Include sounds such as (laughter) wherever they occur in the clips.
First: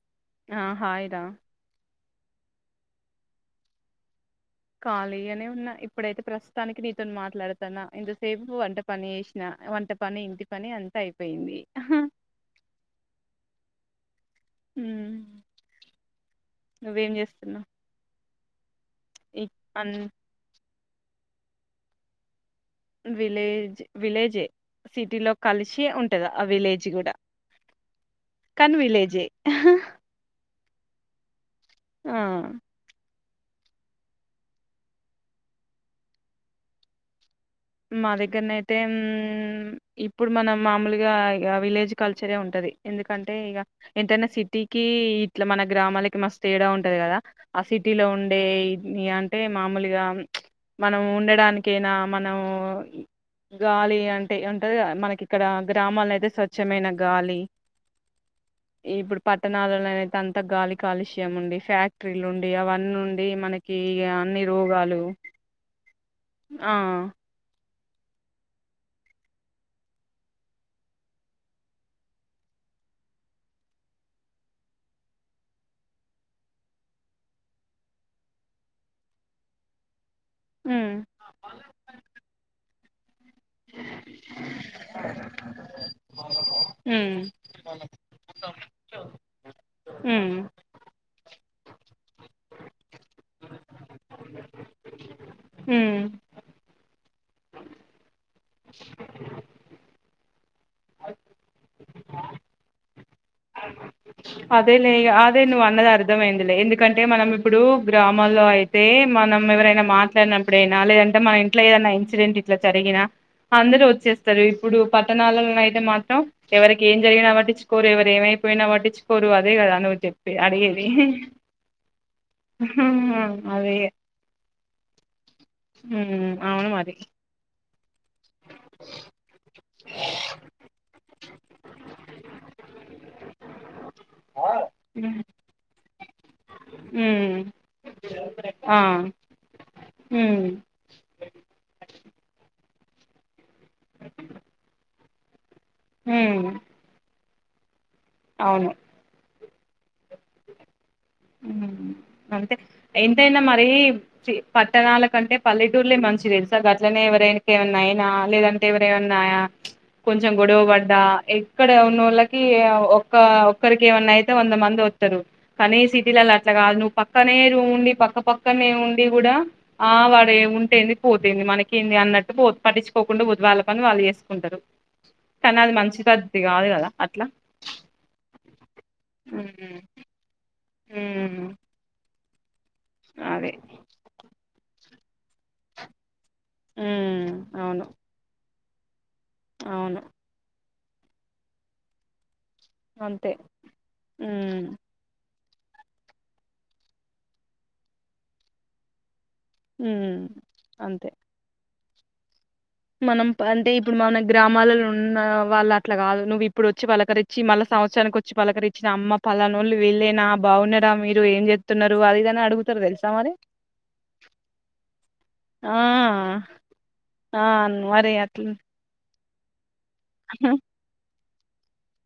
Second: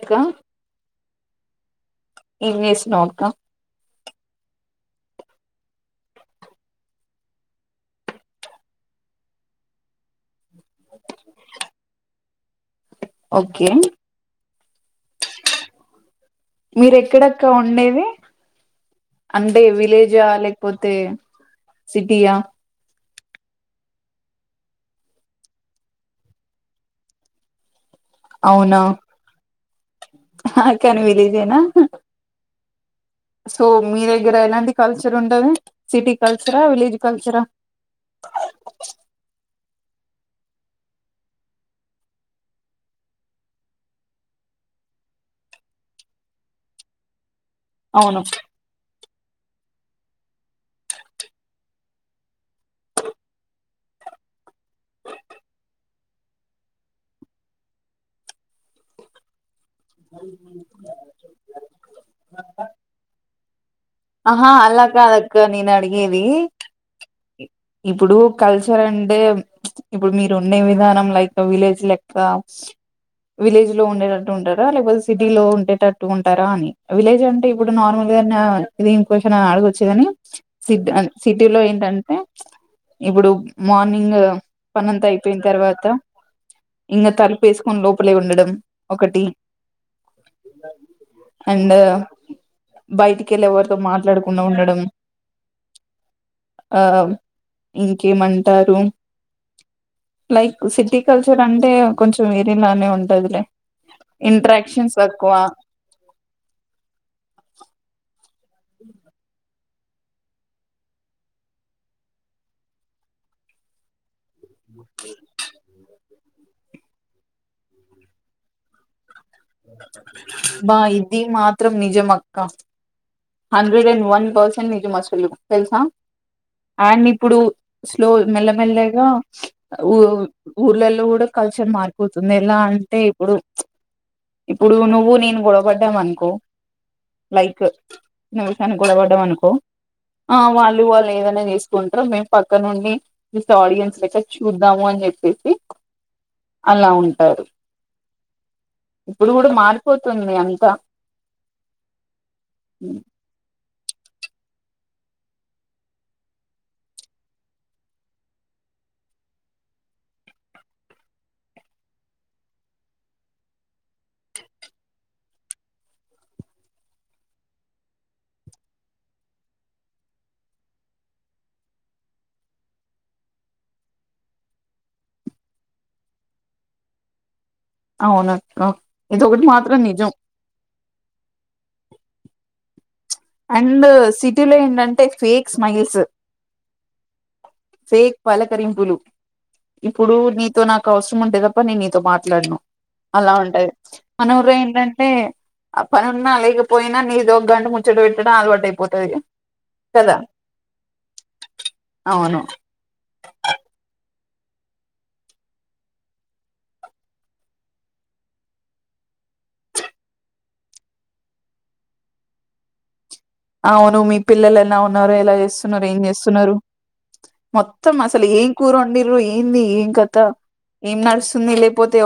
అక్క ఆ హాయ్ రా ఏం జేసినవక్కా ఖాళీగానే ఉన్నా ఇప్పుడైతే ప్రస్తుతానికి నీతోని మాట్లాడుతనా ఇంతసేపు వంట పని చేసిన వంట పని ఇంటి పని అంతా అయిపోయింది ఓకే ఉమ్ మీరెక్కడక్క ఉండేది ఇ అంటే అన్ విలేజా లేకపోతే సిటీయా విలేజ్ విలేజే సిటీ లో కలిసి ఉంటది ఆ విలేజ్ గూడా కన్ అవునా విలేజే కెన్ విల్ ఇదేనా ఆ సో మీ దగ్గర ఎలాంటి కల్చర్ ఉంటది సిటీ కల్చరా విలేజ్ కల్చరా మా దగ్గరన్న అయితే ఉమ్ ఇప్పుడు మనం మామూలుగా ఇగ విలేజ్ కల్చరే ఉంటది ఎందుకంటే ఇగ ఎంటైనా సిటీకి కీ ఇట్లా మన గ్రామాలకి మస్ తేడా ఉంటంది కదా ఆ సిటీలో అవును ఉండే ఇది గాని అంటే మామూలుగా ప్చ్ మనం ఉండడానికైనా మనమూ గాలి అంటే ఉంటదిగా మనకి ఇక్కడ గ్రామల్లో అయితే స్వచ్ఛమైన గాలి ఇప్పుడు ప పట్టణాలలోనయితే అంత గాలి కాలుష్యం ఉండి ఫ్యాక్టరీలు ఉండి అవన్నుండి మనకి అన్ని ఆహా అలా రోగాలు కాదక్కా నేన్ అడిగేది ఆ ఇప్పుడు కల్చర్ అంటే ఇప్పుడు మీరు ఉండే విధానం లైక్ విలేజ్ లెక్క స్ విలేజ్ లో ఉండేటట్టు ఉంటారా లేకపోతే సిటీ లో ఉండేటట్టు ఉంటారా అని విలేజ్ అంటే ఇప్పుడు నార్మల్ ఏదన్నా ఇదేం క్వాషన్ అడగొచ్చుగాని సిట్ మ్మ్ సిటీలో ఏంటంటే ఇప్పుడు మార్నింగ్ పనంతా అయిపోయిన తర్వాత ఇంకా మ్మ్ తలుపు వేసుకొని లోపలే ఉండడం ఒకటి మ్మ్ అండ్ బయటికి ఎళ్ళి ఎవరితో మాట్లాడకుండా ఉండడం మ్మ్ ఆ ఇంకేంమంటారు లైక్ సిటీ కల్చర్ అంటే కొంచెం వేరేలానే ఉంటదిలే అదే లే ఇంట్రాక్షన్స్ ఇగ తక్కువ అదే నువ్వు అన్నది అర్ధమయిందిలే ఎందుకంటే మనం ఇప్పుడు గ్రామ్ మల్లో అయితే మనం ఎవరైనా మాట్లాడినప్పుడైనా లేదంటే మన ఇంట్లో ఏదన్నా ఇన్సిడెంట్ ఇట్లా జరిగినా అందరు వచ్చేస్ తరు ఇప్పుడు పట్టణాల్లో అయితే మాత్రం ఎవరికి ఏం జరిన పట్టించుకోరు ఎవరు ఏమైపోయినా పట్టించుకో కొరు అదే కదా నువ్వు చెప్పి బా అడిగెది ఇది మాత్రం నిజం అక్క హండ్రెడ్ అండ్ వన్ ఫర్సెంట్ నిజం అసలు తెలుసా ఊ అండ్ ఇప్పుడు స్లో మెల్లమెల్లగా ఊ ఊర్లలో కూడా కల్చర్ మారిపోతుంది ఎలా అంటే ఇప్పుడు ప్చ్ ఇప్పుడు నువ్వు నేను గొడవపడ్డామనుకో హ్మ్ లైక్ ఆ నిమిషానికి గొడవపడ్డ అనుకో ఆ హ్మ్ వాళ్ళు వాళ్ళు ఏదైనా చేసుకుంట్రూ మేము పక్కనుం విత్ ఆడియన్స్ లెక్క చూద్దాము అని చెప్పేసి హ్మ్ అలా ఉంటారు అవును ఇప్పుడు కూడా మారిపోతుంది అంతా ఊ అంతే ఎంతైనా మరి చి పట్టణాల కంటే పల్లెటూర్లే మంచివి తెలుసా గట్లనే ఎవరైనాక ఏమన్నా అయినా లేదంటే ఎవర అన్నాయా కొంచెం గొడవ పడ్డా ఎక్కడ ఉన్నోళ్ళకి ఏ ఒక్క ఒక్కరికి ఏమన్నా అయితే వంద మంది త్తరు కనేసి సిటీలల్ల అట్లా కాదు నువ్వు పక్కనే ఉండి పక్క పక్కనే ఉండి కూడా ఆ వాడ ఏముం టేంది పోతెంది మనకేంది అన్నట్టు పో పటించుకోకుండా వాళ్ళ పని వాళ్ళు చేసుకుంటారు కానీ అది మంచిది పదతీ కాదు కదా అట్లా అవును అక్క ఇదొకటి మాత్రం నిజం ఊ అండ్ సిటీ లో ఏందంటే ఫేక్ స్మైల్స్ హ్మ్. అవును. ఫేక్ పలకరింపులు అవును. ఇప్పుడు నీతో నాక్ అవసరం ఉంటే తప్ప నేను నీతో మాట్లాడను అంతే అలా ఉంటది మనూర్లో ఉమ్ ఏంటంటే ఆ పని ఉన్నా లేకపోయినా నీదో గంట ముచ్చట పెట్టడం అలవాటు అయిపోతది ఊ కదా అంతే అవును మనం పంటే ఇప్పుడు మన గ్రామాలలో ఉన్న వాళ్ళు అట్లా కాదు నువ్వు ఇప్పుడు వచ్చి వళకరిచ్చి మళ సంవత్సరానికి వచ్చి పలకరి ఇచ్చిన అమ్మ పలానోళ్లు వెళ్ళలేనా బాగున్నా మీరు ఏం చెప్తున్నారు అదిదని అడుగుతారు తెలుసు అవును మీ పిల్లలు ఎలా ఉన్నారు ఎలా ఆ చేస్తున్నారు ఏం చేస్తున్నారు ఆ మొత్తం మరి అసాల ఏం అట్లా కూర వండిరూ ఏంది ఏం కత ఏం నడస్ ఉంది లేకపోతే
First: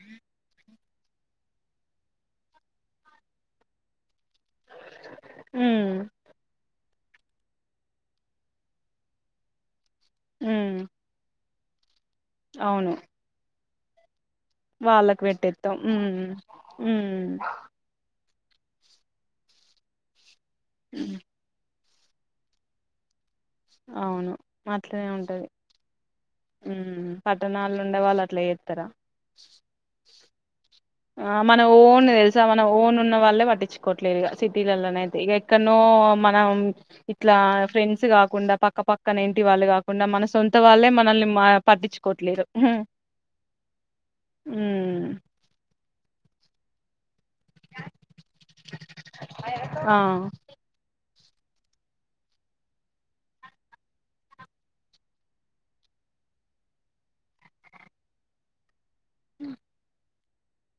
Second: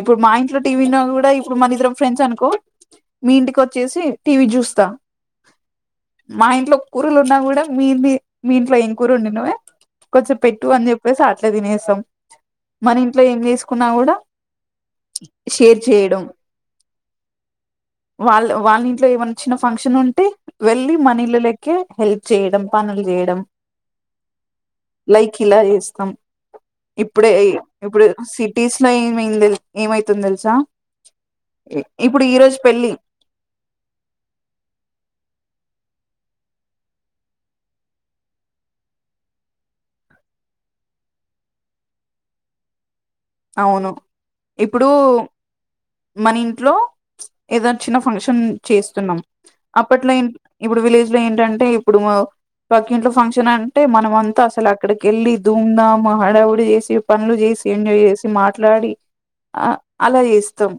ఇప్పుడు మా ఇంట్లో టీవీ కూడా ఇప్పుడు మన ఇద్దరం ఫ్రెండ్స్ అనుకో మీ ఇంటికి వచ్చేసి టీవీ చూ ఉమ్ మా ఇంట్లో కూరలు ఉన్నా కూడా మీ మీ ఇంట్లో ఏం కూర వండినవే కొంచెం పెట్టు ఉమ్ అని చెప్పేసి అట్లే తినేసాం అవును మన ఇంట్లో ఏం చేసుకున్నా కూడా వాళ్ళకు పెట్టేత్తాం షేర్ ఉమ్ చేయడం ఉమ్ వాళ్ళ వాళ్ళ ఇంట్లో ఏమన్నా చిన్న ఫంక్షన్ ఉంటే వెళ్ళి ఉమ్, మనీ ఇళ్ళ లెక్కే హెల్ప్ చేయడం పనులు చేయడం అవును అట్లనే లైక్ ఉంటది ఇలా చేస్తాం ఉమ్ ఇప్పుడే పట్టణాల్లో ఉండే ఇప్పుడు వాళ్ళు అట్లా సిటీస్ చేత్తరా లో ఏమై ఏమైతుంది తెలుసా ఆ మన ఓన్ ఇప్పుడు ఈ తెలుసా రోజు మన పెళ్ళి ఓన్ ఉన్న వాళ్ళే పట్టించుకోట్లేదు టీతే ఎక్కనో మన ఇట్లా ఫ్రెండ్స్ కాకుండా పక్క పక్కన ఇంటి వాళ్ళు కాకుండా మన సొంత వాళ్ళే మనల్ని మా పట్టించుకోట్లేరు అవును ఇప్పుడు మన ఇంట్లో ఏద చిన్న ఫంక్షన్ చేస్తున్నాం ఆ అప్పట్లో ఇప్పుడు విలేజ్ ఏంటంటే ఇప్పుడు పక్క ఇంట్లో ఫంక్షన్ అంటే మనం అంతా అసలు అక్కడికి వెళ్ళి ధూంధా హడావుడి చేసి పనులు చేసి ఎంజాయ్ చేసి మాట్లాడి ఆ అలా చేస్తాం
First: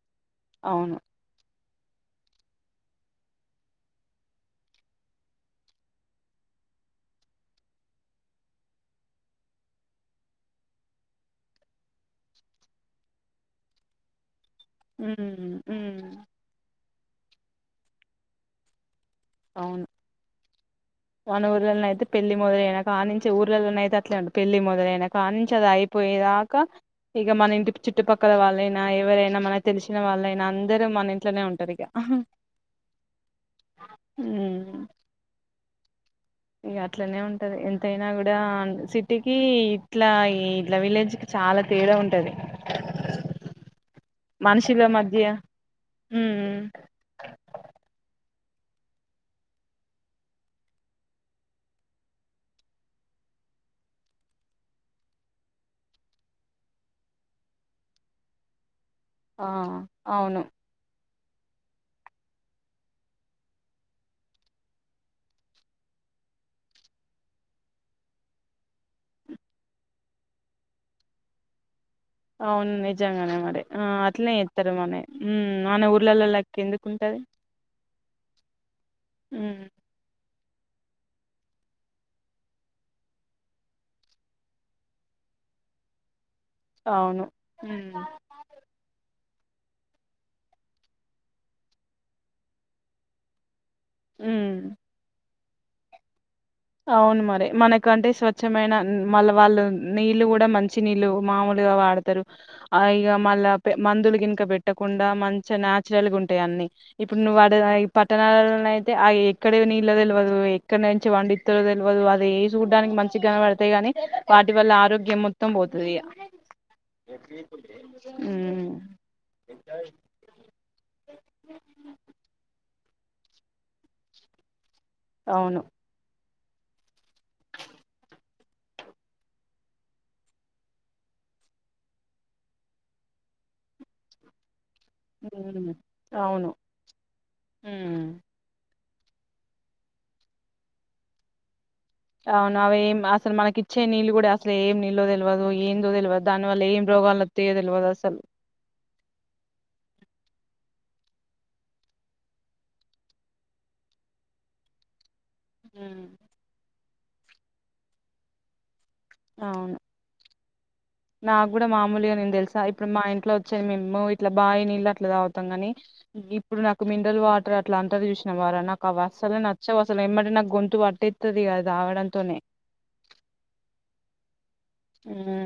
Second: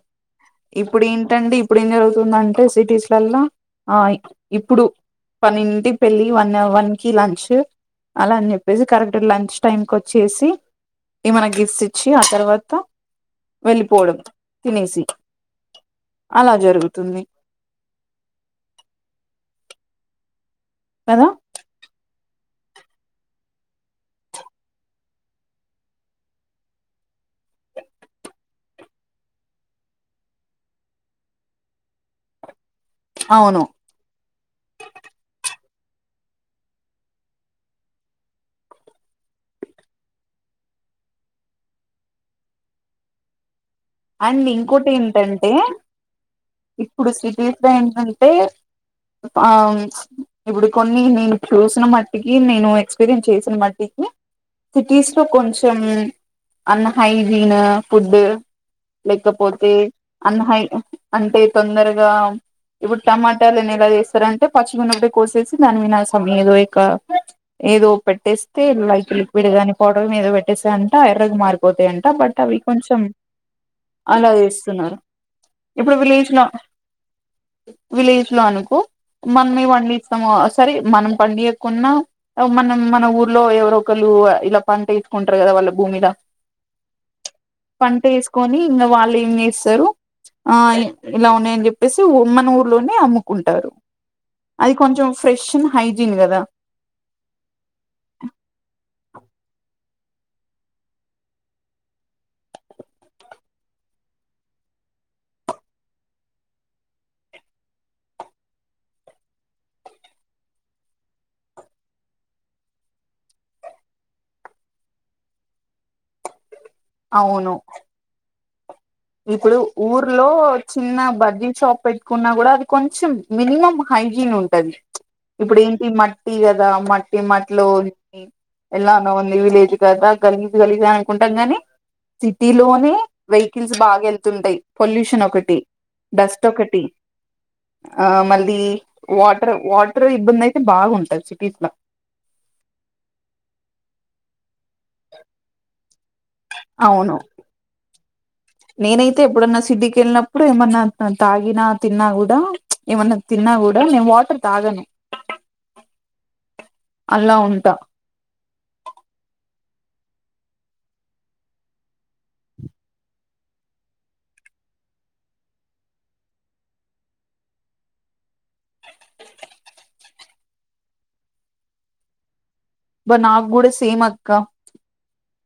అవును ఇప్పుడు ఏంటండి ఇప్పుడు ఏం జరుగుతుందంటే సిటీస్లల్లా ఆ ఇప్పుడు పనింటి పెళ్ళి వన్ వన్ కి లంచ్ అలా అని చెప్పేసి కరెక్ట్ లంచ్ టైమ్ క వచ్చేసి ఈ మనకి గిఫ్ట్స్ ఇచ్చి ఆ తర్వాత వెళ్ళిపోవడం తినేసి ఉమ్ ఉమ్ అలా జరుగుతుంది తుంది అవును మన ఊర్లయితే పెళ్ళి మొదలనా క నుంచి ఊర్లలో అయితే అట్లే ఉ పెళ్లి మొదలైననా నుంచి అది అయిపోయేదాకా ఇక మన ఇంటి చుట్టుపక్కల వాళ్ళైనా ఎవరైనా మనకి తెలిసిన వాళ్ళైనా అందరూ మన ఇంట్లోనే ఉంటారు ఇక అవును ఉమ్ ఇక అట్లనే ఉంటది ఎంతయినా కూడా సిటీకి ఇట్లా ఇట్లా విలేజ్ కి చాలా తేడా ఉంటుంది అండ్ ఇంకోటి మధ్య ఏంటంటే ఉమ్ ఇప్పుడు సిటీస్ లో ఏంట టె ఆ ఇప్పుడు కొన్ని నేను చూసిన మట్టికి నేను ఎక్స్పీరియన్స్ చేసిన మట్టి సిటీస్ లో కొంచెం అన్హైజీన్ ఫుడ్ ఆ లేకపోతే అవును అన్హ అంటే తొందరగా ఇప్పుడు టమాటాలుని ఎలా చేస్తారంటే పచ్చిగున్నప్పుడే కోసేసి దాన్ని వినాల్సాం ఏదో ఇక ఏదో పెట్టేస్తే లైక్ లిక్విడ్ గానీ పౌడర్ ఏదో పెట్టేస్తే అంటే ఎర్రగా మారిపోతాయి అంట బట్ అవి అవును కొంచెం నిజంగానే మరి ఆ అలా అట్నే చేస్తారు చేస్తున్నారు మరి మన ఇప్పుడు ఊర్లలో విలేజ్ లో లెక్క ఎందుకుంటది విలేజ్ అనుకో మమ్మీ (inaudible) వండి ఇస్తాము సరే మనం పాండియాకున మనం మన ఊర్లో ఎవర ఒకరు ఇలా పంట తీసుకుంటారు కదా మ భూమిద అవును కానీ ఇంకా వాళ్ళు ఏం చేస్తారు ఆ ఇలా ఉన్నాయని చెప్పేసి మన ఊర్లోనే అమ్ముకుంటారు ఉమ్ అది కొంచెం ఫ్రెష్ అండ్ హైజీన్ కదా అవును మరి మనకంటే స్వచ్ఛమైన మళ్ళ వాళ్ళు నీళ్ళ కూడా మంచి నీళ్ళు మామూలుగా వాడతారు ఇగా మళ్ళ మందులు ఇంకా పెట్టకుండా మంచిగా నచురల్ గా ఉంటాయి అన్ని ఇప్పుడు నువ్వు ఈ పట్టణాలయి ఆ ఎక్కడ నీల్లో తెలవదు ఎక్కడ నుంచి వండి తెలవదు అది ఏస్ చూడ్డానికి మంచిగ కనపడతాయి కానీ వాటి వల్ల ఆరోగ్యం మొత్తం పోతుంది ఇగ అవును మ్ ఇప్పుడు ఊర్లో చిన్న బజ్జిల్ షాప్ పెట్టుకున్నా కూడా అది కొంచం మినిమం హైజీన్ ఉంటది ఇప్పుడ అవును ఏంటి మ ట్టి కదా మట్టి మట్లో తిప్పి ఎలా అన్నా ఉంది విలేజ్ కదా కలిసి కలిసి అనుకుంటాం గాని సిట్టీ లోనే వెయికిల్స్ బాగా వెళ్తుంటాయి్ పొల్యూషన్ ఒకటి ఉమ్ డస్ట్ అవును ఒకటి ఉమ్ ఆ మళ్లి వాటర్ వాటర్ ఇబ్బంది అయితే బాగుంటది సిటీస్ ల అవును అవేం అసలు మనకి ఇచ్చే నీళ్ళు కూడా అసలు ఏం నీళ్లో తెల్వదు ఏందో తెల్వద్ అవును నేనైతే ఎప్పుడన్నా సిటీ కెళ్ళినప్పుడు ఏమన్నా తాగిన తిన్నా కూడా ఏమన్నా తిన్నా కూడా నేను వాటర్ తాగను హ అలా ఉంట అవును నాకు కూడ మామూలుగా నేను తెలుసా ఇప్పుడు మా ఇంట్లో వచ్చె మేము ఇట్లా బావి నీళ్ళు అట్లా తాగుతాం కాని ఇప్పుడు నాకు మిన్రల్ వాటర్ అట్ల అంటార్ చూసిన వారా నాకు అ అసలు నచ్చవ్ అసలు ఏమంటే నాకు గొంతు వా పట్టేతదిగా అది తాగడంతోనే అబ్బ నాకు కూడా సేమ్ అక్క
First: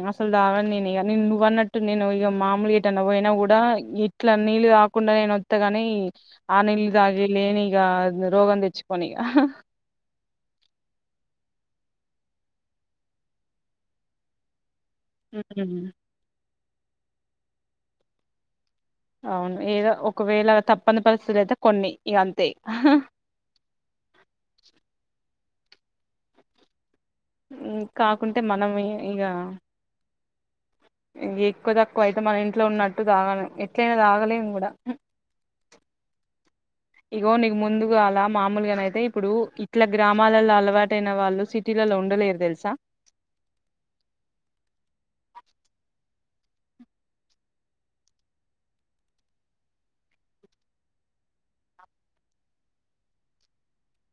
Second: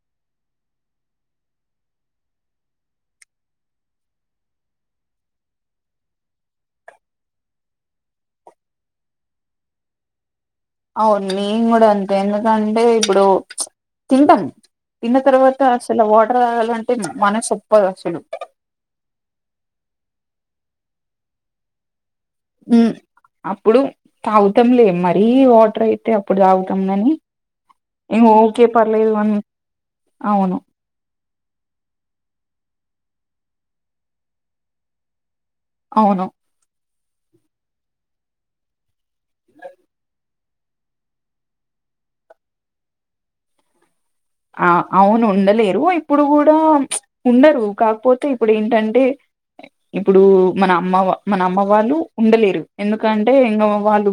అసలు దావన్ నేను ఇక నువ్్వ అన్నట్టు నేను ఇగ మామూలుగా ఏటు అన్న పోయినా కూడ ఇట్ల నీళ్ తాకుండ నేను వత్తగాని అ నీల్ తాగి లేని ఇక రోగం తెచ్చుకొని ఇక అవు నేను కూడా అంతే ఎందుకంటే ఇప్పుడు తింటాము తిన్న తర్వాత అసలు వాటర్ తాగాలంటే మనస్ ఒప్పదు అసలు అవును ఏదో ఒకవేళ తప్పని పరిస్తితిలో అయితే కొన్ని ఇగ అంతే ఉ అప్పుడు తాగుతాంలే మరీ వాటర్ అయితే అప్పుడు తాగుతాం కాని మ్ కాకుంటే మనమే ఇక అని అవును ఎక్కువ తక్కువ అయితే మన ఇంట్లో ఉన్నట్టు తాగాలేం ఎట్లయినా తాగలేము కూడా అవును ఇగో నీకు ముందుగు అలా మామూలుగాన అయితే ఇప్పుడు ఇట్ల గ్రామాలలో అలవాటయిన వాళ్ళు సిటీలలో ఉండలేరు తెలుసా అ అవును ఉండలేరు ఇప్పుడు కూడ ఉండరు కాకపోతే ఇప్పుడు ఏంటంటే ఇప్పుడు మన అమ్మ వా మన అమ్మ వాళ్ళు ఉండలేరు ఎందుకంటే ఇంకా వాళ్ళు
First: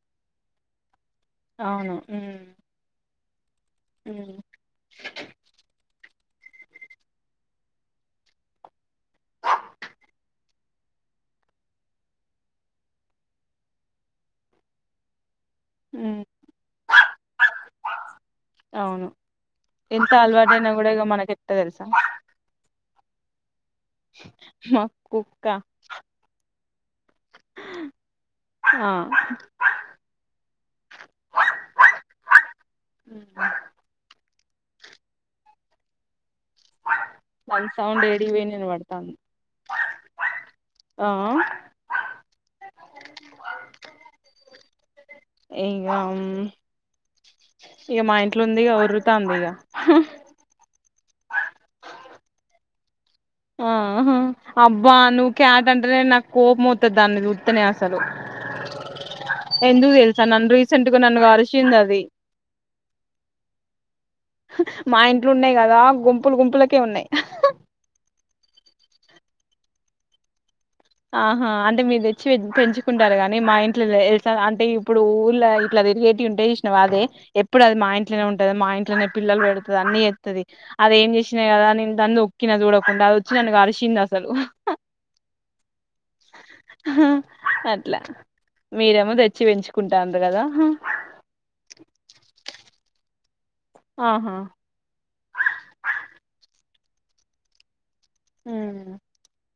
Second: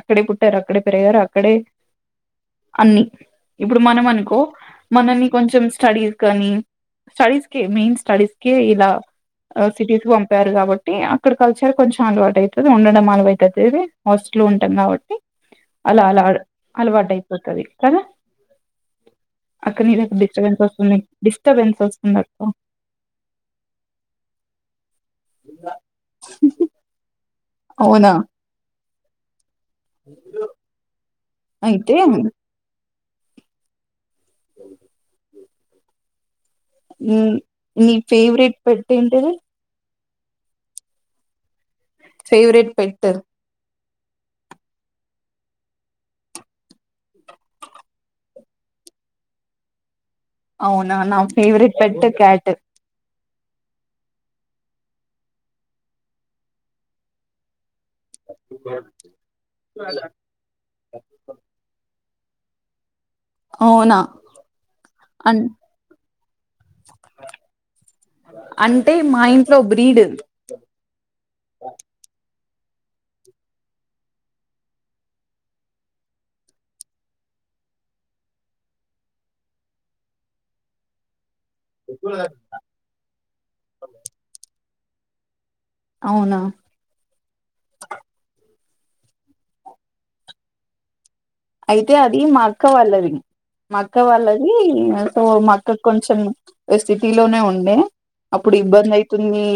అక్కడే పుట్టారు అక్కడే పెరిగారు అక్కడే అవును ఉమ్ అన్ని ఇప్పుడు మనం ఉమ్, అనుకో మనల్ని కొంచెం స్టడీస్ కానీ స్టడీస్కె మెయిన్ స్టడీస్కే ఇలా సిటీస్ పంపారు కాబట్టి అక్కడ కలచర్ కొంచెం అలవాటు అవుతుది ఉండడం అలవవుతుంది ఇదిస్ ఇంట్లో ఉంటాం కాబట్టి అలా అల ఉమ్, అలవాటు అయిపోతుంది కదా అవును అక్క నీ ఎంత దగ్గర్ డిస్టబెన్స్ అలవాటైనా కూడా వస్తుంది ఇగ మనకి ఎట్ట డిస్టబెన్స్ వస్తుందక్క హ కుక్క అవున ఆ అయితె ఉ నీ వాన్ నీ సౌండ్ ఏడివే ఫేవరెట్ నేను పెట్ పడతాను ఏంటిది ఆయ్ ఫేవ్ రెట్ పెట్టర్ ఏంగం ఇగ మా ఇంట్లో ఉంది ఇక ఒర్రుతాంది ఇక అవునా నా ఫేవరెట్ పెట్ క్యాట్ ఆ హ అబ్బా నువ్వు క్యాట్ అంటే నాకు కోపంమొత్తది దాన్ని చుత్తనే అస్ ఎందుకు తెలుసా నన్ను రీసెంట్ గా నన్ను కరిసింది అది అవునా మా ఇంట్లు అం ఉన్నాయి కదా గుంపులు గుంపుల అంటే మా ఇంట్లో బ్రీడ్ ఆహా అంటే మీదెచ్చి పెంచుకుంటారు కాని మా ఇంట్లోస అంటే ఇప్పుడు ఊళ్ళ ఇట్లా తిరిగేటి ఉంటయి చూసినవనే ఎప్పుడు అది మా ఇంట్లోనే ఉంటది మా ఇంట్లోనే పిల్లలు పెడుతది అన్నీ చేత్తది అది ఏం చేసి కదా నేను తోక్కిన చూడకుండా అసల్ అది వచ్చి నన్ను కరిసింది అసలు అవునా అట్ల మీరేమో తెచ్చి పెంచుకుంటాండ్రు కదా అయితే అది మ అక్క వాళ్ళది మ అక్క ఆహా వాళ్ళది సో మాక్కకి కొంచెం సిటీ లోనే ఉండే అప్పుడు ఇబ్బంది ఉమ్ అయితుంది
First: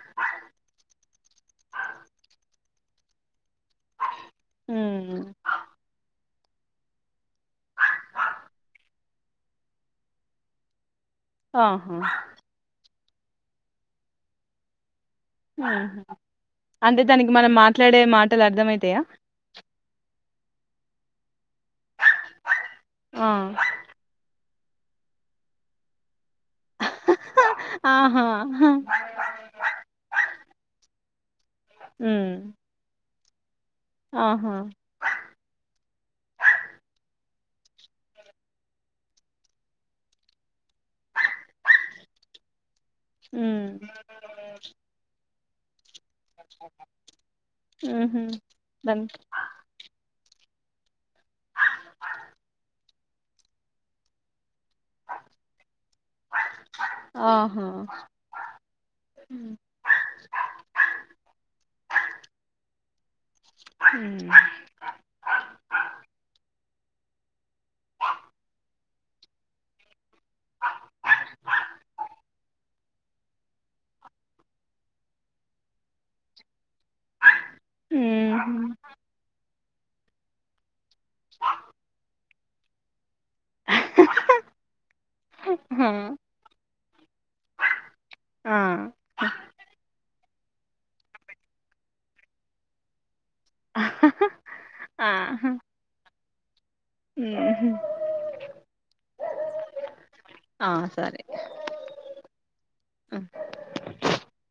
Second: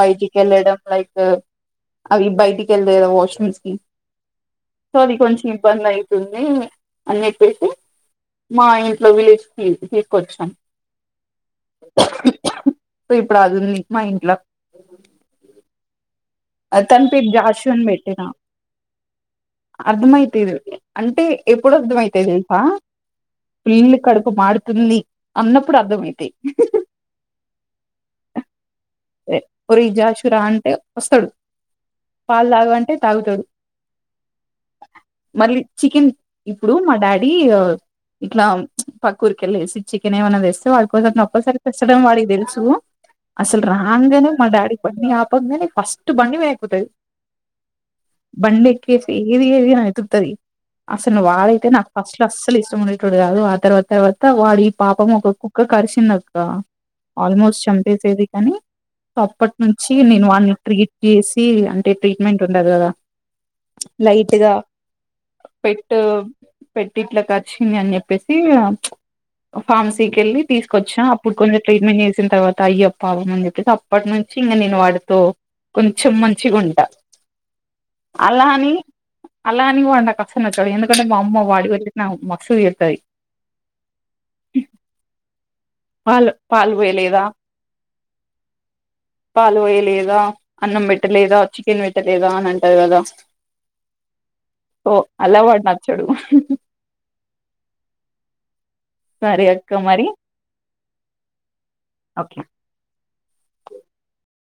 బయటికి వెళ్ళడం లైక్ అవి బయటికి వెళ్లేద వాష్రూమ్స్ కి సో అది ఉమ్ కొంచెం అయితుండే అని చేప్పేసి మా ఇంట్లో విలేజ్ కి తీసుకొచ్చాను ఆహా సో ఇప్పుడు అదుంది మా ఇంట్ల ఉ తనపేరు జాష్ అని పెట్టిన అర్థమయితాయా అర్ధమైతయి అంటే ఎప్పుడు అర్థం అయితే తెలుసా ఆ పిల్లి కడుపు మాడు తుంది అన్నప్పుడు అర్థమైతయి ఆహా ఒ ఇ జాషు రా అంటే వస్తాడు ఉమ్ పాలు తాగంటే తాగుతాడు ఆహా మళ్ళీ చికెన్ ఇప్పుడు మా డాడి ఇట్లా పక్క ఉరికెళ్ళిసీ చికనేమన్న తెస్త వాళ్ళ కోసం తప్పనిసరి తెస్తాడూ వాడికి తెలుసు అసలు ఉమ్ రాగానే మా డాడీ కొన్ని పప్పంగానే ఫస్ట్ అటు బండిమీద వై ఏక్కుతది ఉహు దన్ బండక్కెసి ఏ ది ఏదైనా ఎత్కుతది అసలు వాడైతే నాకు ఫస్ట్ లో అస్సలు ఇష్టం ఉండేటోడు కాదు ఆ తర్వాత తర్వాత వాడు పాపం ఒక కుక్క కరిసిందక్క ఆల్మోస్ట్ ఆహా చంపేసేది కానీ అప్పటి ఉమ్ నుంచి నేను అన్ని ీట్ చేసి అంటే ట్రీట్మెంట్ ఉండదు కదా లైట్ గా పెట్టు పెట్టిట్ల కరిసింది అని చెప్పేసి ఫార్మసీకి వెళ్ళి తీసుకొచ్చా అప్పుడు కొంచెం ట్రీట్మెంట్ చేసిన తర్వాత అయ్యప్ప అవ్వమని చెప్పేసి అప్పటి నుం ి తిన్న నేన్ వాడుతో కొంచెం మంచిగుంట అలా అని అలా అని వాడు నాకు అసలు నచ్చాడు ఎందుకంటే మా అమ్మ వాడి వచ్చిన మస్తు చేతది (unintelligible) పాలు పాలు పోయలేదా ఆ పాలు పోయలేదా అన్నం పెట్టలేదా చికెన్ పెట్టలేదా అని అంటారు కదా ఆ ఓ అలా ఆహా వాడు నచ్చడు ఉహు సరే అక్క మరి ఆ సరే ఓకే